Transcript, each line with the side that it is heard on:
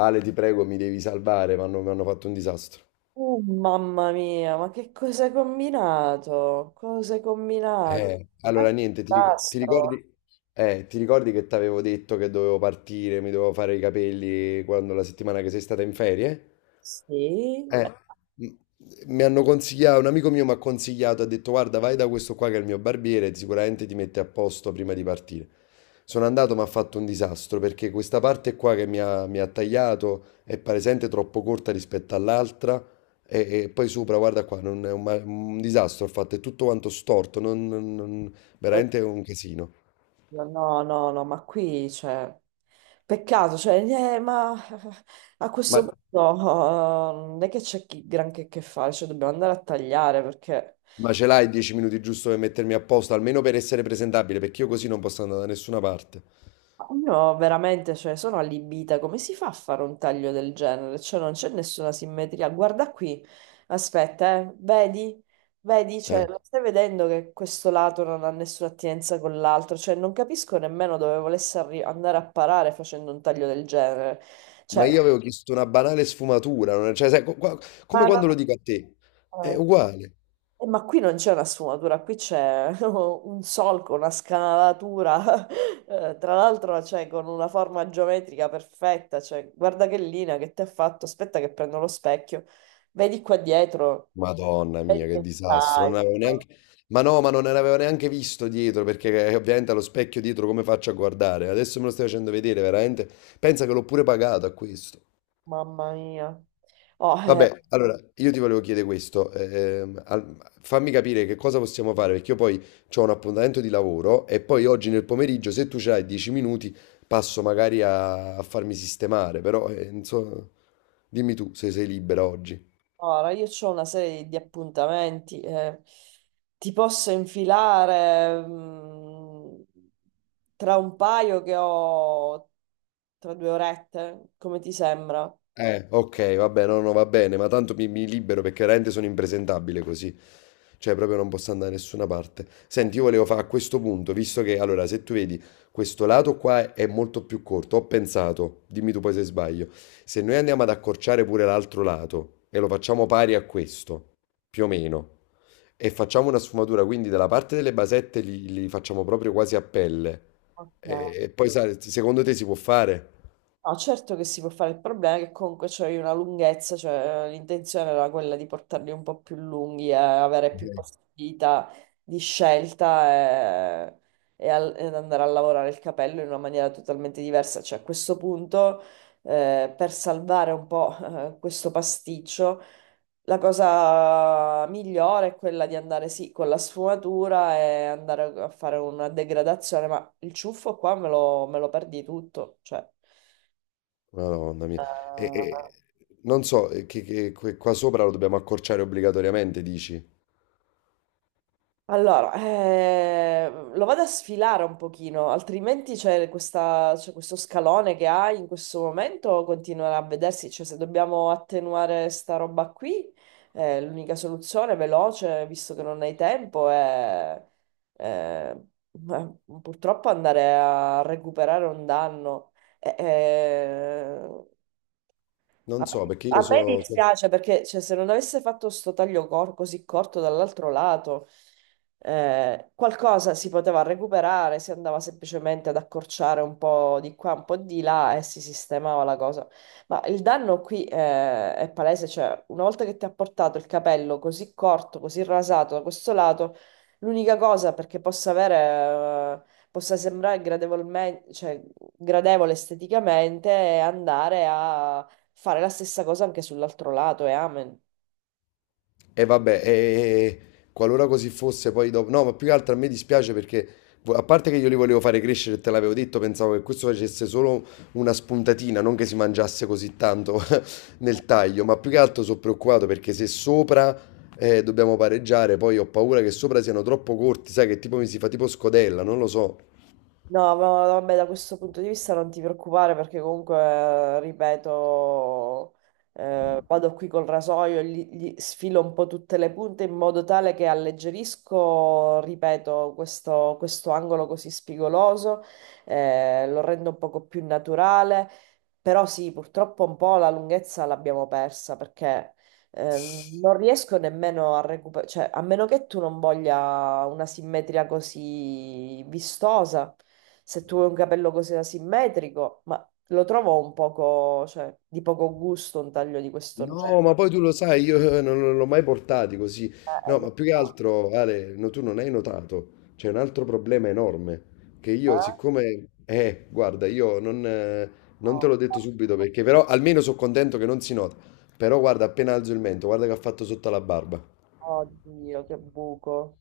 left: Ale, ti prego, mi devi salvare, mi hanno fatto un disastro.
right: Oh, mamma mia, ma che cosa hai combinato? Cosa hai combinato?
left: Eh,
right: È un
left: allora, niente, ti, ric- ti
right: disastro.
left: ricordi, ti ricordi che ti avevo detto che dovevo partire, mi dovevo fare i capelli quando la settimana che sei stata in ferie?
right: Sì, è
left: Eh, m- Mi hanno consigliato, un amico mio mi ha consigliato, ha detto guarda vai da questo qua che è il mio barbiere, sicuramente ti mette a posto prima di partire. Sono andato, ma ha fatto un disastro perché questa parte qua che mi ha tagliato è palesemente troppo corta rispetto all'altra e, poi sopra, guarda qua, non è un, ma- un disastro, ho fatto è tutto quanto storto,
right: così.
left: veramente è un casino.
right: No, no, no, ma qui c'è. Peccato, cioè, ma a
left: Ma,
right: questo punto non è che c'è granché che fare, cioè dobbiamo andare a tagliare perché
left: ma ce l'hai 10 minuti giusto per mettermi a posto, almeno per essere presentabile, perché io così non posso andare da nessuna parte.
right: io veramente, cioè, sono allibita. Come si fa a fare un taglio del genere? Cioè, non c'è nessuna simmetria. Guarda qui, aspetta, Vedi? Vedi? Cioè,
left: Eh.
right: lo stai vedendo che questo lato non ha nessuna attinenza con l'altro? Cioè, non capisco nemmeno dove volesse andare a parare facendo un taglio del genere.
left: Ma
right: Cioè,
left: io avevo chiesto una banale sfumatura, cioè, sai,
right: ma
left: come quando lo dico a te, è
right: no-
left: uguale.
right: eh, ma qui non c'è una sfumatura, qui c'è un solco, una scanalatura, tra l'altro cioè, con una forma geometrica perfetta, cioè, guarda che linea che ti ha fatto, aspetta che prendo lo specchio, vedi qua dietro,
left: Madonna mia,
right: vedi
left: che
right: che
left: disastro, non
right: taglio,
left: avevo neanche... Ma no, ma non ne avevo neanche visto dietro, perché ovviamente allo specchio dietro come faccio a guardare? Adesso me lo stai facendo vedere, veramente. Pensa che l'ho pure pagato a questo.
right: mamma mia. Oh,
left: Vabbè, allora io ti volevo chiedere questo, fammi capire che cosa possiamo fare, perché io poi ho un appuntamento di lavoro e poi oggi nel pomeriggio, se tu c'hai 10 minuti, passo magari a, farmi sistemare, però non so, dimmi tu se sei libera oggi.
right: ora, io ho una serie di appuntamenti, ti posso infilare, tra un paio che ho tra due orette, come ti sembra?
left: Ok, vabbè, no, no, va bene, ma tanto mi libero perché veramente sono impresentabile così. Cioè, proprio non posso andare da nessuna parte. Senti, io volevo fare a questo punto, visto che, allora, se tu vedi, questo lato qua è molto più corto, ho pensato, dimmi tu poi se sbaglio, se noi andiamo ad accorciare pure l'altro lato e lo facciamo pari a questo, più o meno, e facciamo una sfumatura, quindi dalla parte delle basette li facciamo proprio quasi a pelle,
right: Ok.
left: e, poi, sai, secondo te si può fare?
right: No, certo che si può fare, il problema è che comunque c'è una lunghezza, cioè l'intenzione era quella di portarli un po' più lunghi e avere più possibilità di scelta e ed andare a lavorare il capello in una maniera totalmente diversa. Cioè a questo punto, per salvare un po', questo pasticcio, la cosa migliore è quella di andare sì con la sfumatura e andare a fare una degradazione, ma il ciuffo qua me lo perdi tutto, cioè.
left: Madonna mia. E, e- non so, qua sopra lo dobbiamo accorciare obbligatoriamente, dici?
right: Allora, lo vado a sfilare un pochino, altrimenti c'è questo scalone che hai in questo momento, continuerà a vedersi, cioè se dobbiamo attenuare sta roba qui, l'unica soluzione veloce, visto che non hai tempo, è, eh, eh, purtroppo andare a recuperare un danno. Eh, eh, A
left: Non so, perché io
right: me
left: sono...
right: dispiace perché cioè, se non avesse fatto sto taglio così corto dall'altro lato, qualcosa si poteva recuperare, si andava semplicemente ad accorciare un po' di qua, un po' di là e si sistemava la cosa. Ma il danno qui è palese, cioè una volta che ti ha portato il capello così corto, così rasato da questo lato, l'unica cosa perché possa avere... possa sembrare gradevolmente, cioè, gradevole esteticamente e andare a fare la stessa cosa anche sull'altro lato e amen.
left: E vabbè, e, qualora così fosse, poi dopo... No, ma più che altro a me dispiace perché, a parte che io li volevo fare crescere, e te l'avevo detto, pensavo che questo facesse solo una spuntatina, non che si mangiasse così tanto nel taglio, ma più che altro sono preoccupato perché se sopra... dobbiamo pareggiare, poi ho paura che sopra siano troppo corti, sai che tipo mi si fa tipo scodella, non lo so.
right: No, ma vabbè, da questo punto di vista non ti preoccupare perché comunque, ripeto, vado qui col rasoio, gli sfilo un po' tutte le punte in modo tale che alleggerisco, ripeto, questo angolo così spigoloso, lo rendo un poco più naturale, però sì, purtroppo un po' la lunghezza l'abbiamo persa perché Eh, non riesco nemmeno a recuperare, cioè, a meno che tu non voglia una simmetria così vistosa, se tu vuoi un capello così asimmetrico, ma lo trovo un poco, cioè, di poco gusto un taglio di questo
left: No, ma
right: genere.
left: poi tu lo sai, io non l'ho mai portati così. No,
right: Lo
left: ma più che
right: so,
left: altro, Ale, no, tu non hai notato, c'è un altro problema enorme, che io
right: eh?
left: siccome... guarda, io non, non te
right: Oh,
left: l'ho detto subito perché però almeno sono contento che non si nota. Però guarda, appena alzo il mento, guarda che ha fatto sotto alla barba.
right: oddio, che buco,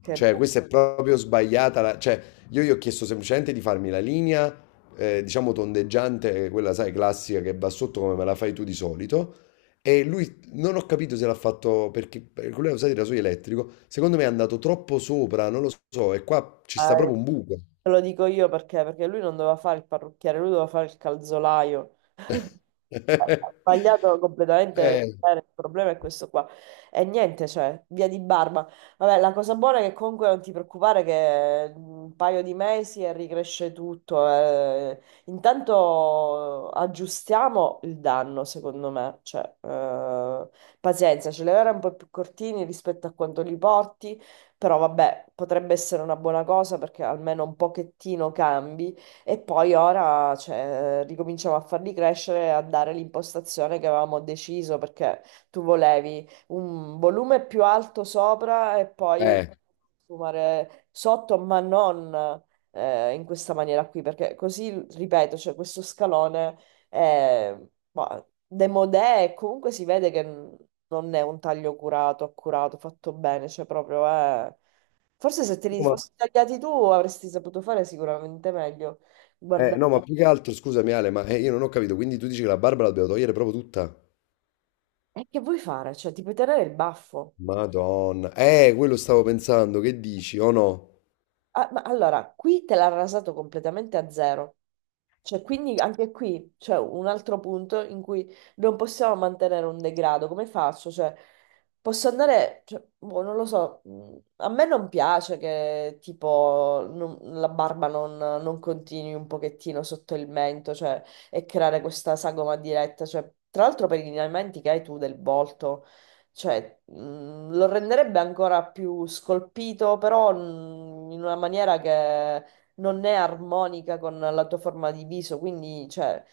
right: che
left: Cioè,
right: buco.
left: questa è proprio sbagliata. Cioè, io gli ho chiesto semplicemente di farmi la linea, diciamo tondeggiante, quella, sai, classica che va sotto come me la fai tu di solito. E lui non ho capito se l'ha fatto perché lui ha usato il rasoio elettrico. Secondo me è andato troppo sopra, non lo so. E qua ci sta
right: Eh,
left: proprio un buco.
right: te lo dico io perché lui non doveva fare il parrucchiere, lui doveva fare il calzolaio. Ha sbagliato completamente.
left: Eh,
right: Il problema è questo qua. E niente, cioè, via di barba. Vabbè, la cosa buona è che comunque non ti preoccupare che un paio di mesi e ricresce tutto. Intanto aggiustiamo il danno, secondo me. Cioè, pazienza, ce li avrai un po' più cortini rispetto a quanto li porti, però vabbè, potrebbe essere una buona cosa perché almeno un pochettino cambi. E poi ora, cioè, ricominciamo a farli crescere e a dare l'impostazione che avevamo deciso, perché tu volevi un volume più alto sopra e poi
left: eh.
right: fumare sotto, ma non in questa maniera qui, perché così, ripeto, cioè, questo scalone è ma, demodè e comunque si vede che non è un taglio curato, accurato, fatto bene, cioè proprio è... Forse se te
left: No,
right: li
left: ma-
right: fossi tagliati tu avresti saputo fare sicuramente meglio.
left: no,
right: Guardate,
left: ma più che altro, scusami Ale, io non ho capito. Quindi tu dici che la barba la dobbiamo togliere proprio tutta?
right: e che vuoi fare? Cioè, ti puoi tenere il baffo.
left: Madonna. Quello stavo pensando, che dici, o no?
right: Ah, ma allora, qui te l'ha rasato completamente a zero. Cioè, quindi anche qui c'è un altro punto in cui non possiamo mantenere un degrado. Come faccio? Cioè, posso andare, cioè, boh, non lo so, a me non piace che tipo la barba non continui un pochettino sotto il mento, cioè, e creare questa sagoma diretta. Cioè, tra l'altro per i lineamenti che hai tu del volto. Cioè, lo renderebbe ancora più scolpito, però in una maniera che non è armonica con la tua forma di viso, quindi, cioè,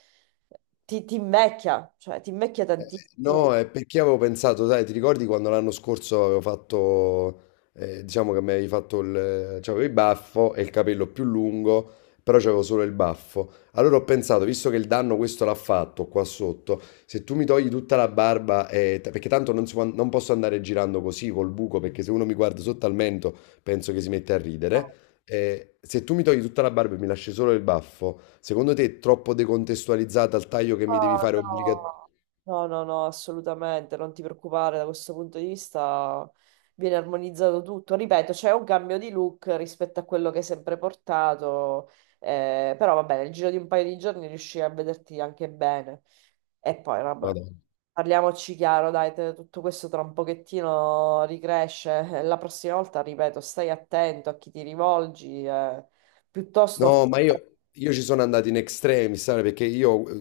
right: ti invecchia, cioè, ti invecchia tantissimo.
left: No, è perché avevo pensato, sai, ti ricordi quando l'anno scorso avevo fatto, diciamo che mi avevi fatto c'avevo il baffo e il capello più lungo, però c'avevo solo il baffo. Allora ho pensato, visto che il danno questo l'ha fatto qua sotto, se tu mi togli tutta la barba, perché tanto non, si può- non posso andare girando così col buco, perché se uno mi guarda sotto al mento penso che si mette a ridere. Se tu mi togli tutta la barba e mi lasci solo il baffo, secondo te è troppo decontestualizzata al taglio che mi devi
right: Oh,
left: fare obbligatoriamente?
right: no. No, no, no, assolutamente, non ti preoccupare da questo punto di vista. Viene armonizzato tutto, ripeto, c'è un cambio di look rispetto a quello che hai sempre portato, però va bene, nel giro di un paio di giorni riuscirai a vederti anche bene. E poi, vabbè, parliamoci chiaro, dai, tutto questo tra un pochettino ricresce. La prossima volta, ripeto, stai attento a chi ti rivolgi, piuttosto fa...
left: No, ma io ci sono andato in extremis, sai, perché io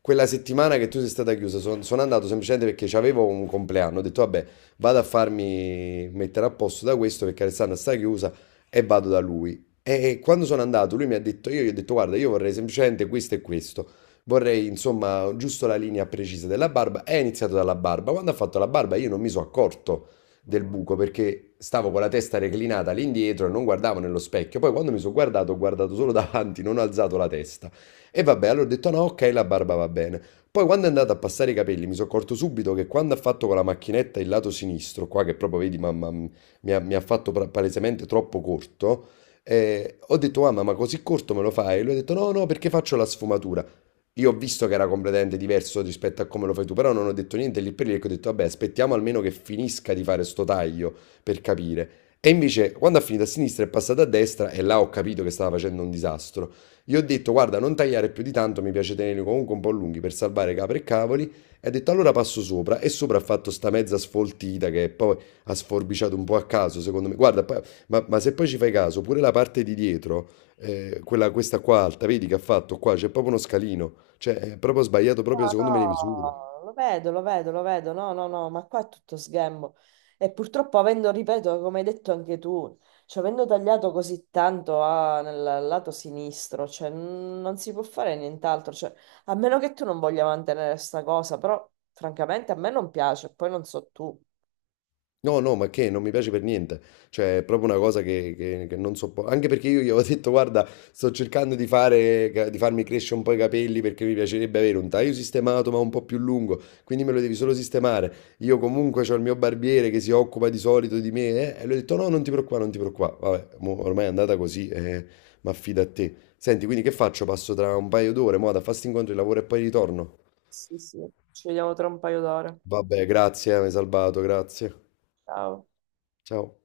left: quella settimana che tu sei stata chiusa sono andato semplicemente perché avevo un compleanno, ho detto vabbè, vado a farmi mettere a posto da questo perché Alessandra sta chiusa e vado da lui. E quando sono andato lui mi ha detto, io gli ho detto guarda, io vorrei semplicemente questo e questo, vorrei insomma giusto la linea precisa della barba e ha iniziato dalla barba. Quando ha fatto la barba io non mi sono accorto del buco perché stavo con la testa reclinata all'indietro e non guardavo nello specchio. Poi quando mi sono guardato, ho guardato solo davanti, non ho alzato la testa. E vabbè, allora ho detto no, ok, la barba va bene. Poi quando è andato a passare i capelli mi sono accorto subito che quando ha fatto con la macchinetta il lato sinistro, qua che proprio vedi, mamma, mi ha fatto palesemente troppo corto, ho detto mamma ma così corto me lo fai? E lui ha detto no no perché faccio la sfumatura. Io ho visto che era completamente diverso rispetto a come lo fai tu, però non ho detto niente lì per lì, perché ho detto, vabbè, aspettiamo almeno che finisca di fare sto taglio per capire. E invece, quando ha finito a sinistra è passata a destra e là ho capito che stava facendo un disastro. Gli ho detto, guarda, non tagliare più di tanto, mi piace tenerli comunque un po' lunghi per salvare capre e cavoli. E ha detto, allora passo sopra. E sopra ha fatto sta mezza sfoltita che poi ha sforbiciato un po' a caso, secondo me. Guarda, ma, se poi ci fai caso, pure la parte di dietro quella, questa qua alta, vedi che ha fatto qua, c'è proprio uno scalino, cioè è proprio sbagliato proprio secondo me le
right: No,
left: misure.
right: no, lo vedo, lo vedo, lo vedo, no, no, no, ma qua è tutto sghembo. E purtroppo avendo, ripeto, come hai detto anche tu, cioè avendo tagliato così tanto nel lato sinistro, cioè non si può fare nient'altro, cioè, a meno che tu non voglia mantenere sta cosa, però francamente a me non piace, poi non so tu.
left: No, no, ma che non mi piace per niente. Cioè, è proprio una cosa che non sopporto. Anche perché io gli avevo detto, guarda, sto cercando di farmi crescere un po' i capelli perché mi piacerebbe avere un taglio sistemato ma un po' più lungo. Quindi me lo devi solo sistemare. Io comunque ho il mio barbiere che si occupa di solito di me. Eh, e lui ha detto, no, non ti preoccupare, non ti preoccupare. Vabbè, mo ormai è andata così, ma affida a te. Senti, quindi che faccio? Passo tra un paio d'ore, mo, da fare sti incontri, di lavoro e poi ritorno.
right: Sì, sì, ci vediamo tra un paio d'ore.
left: Vabbè, grazie, mi hai salvato, grazie.
right: Ciao.
left: Ciao.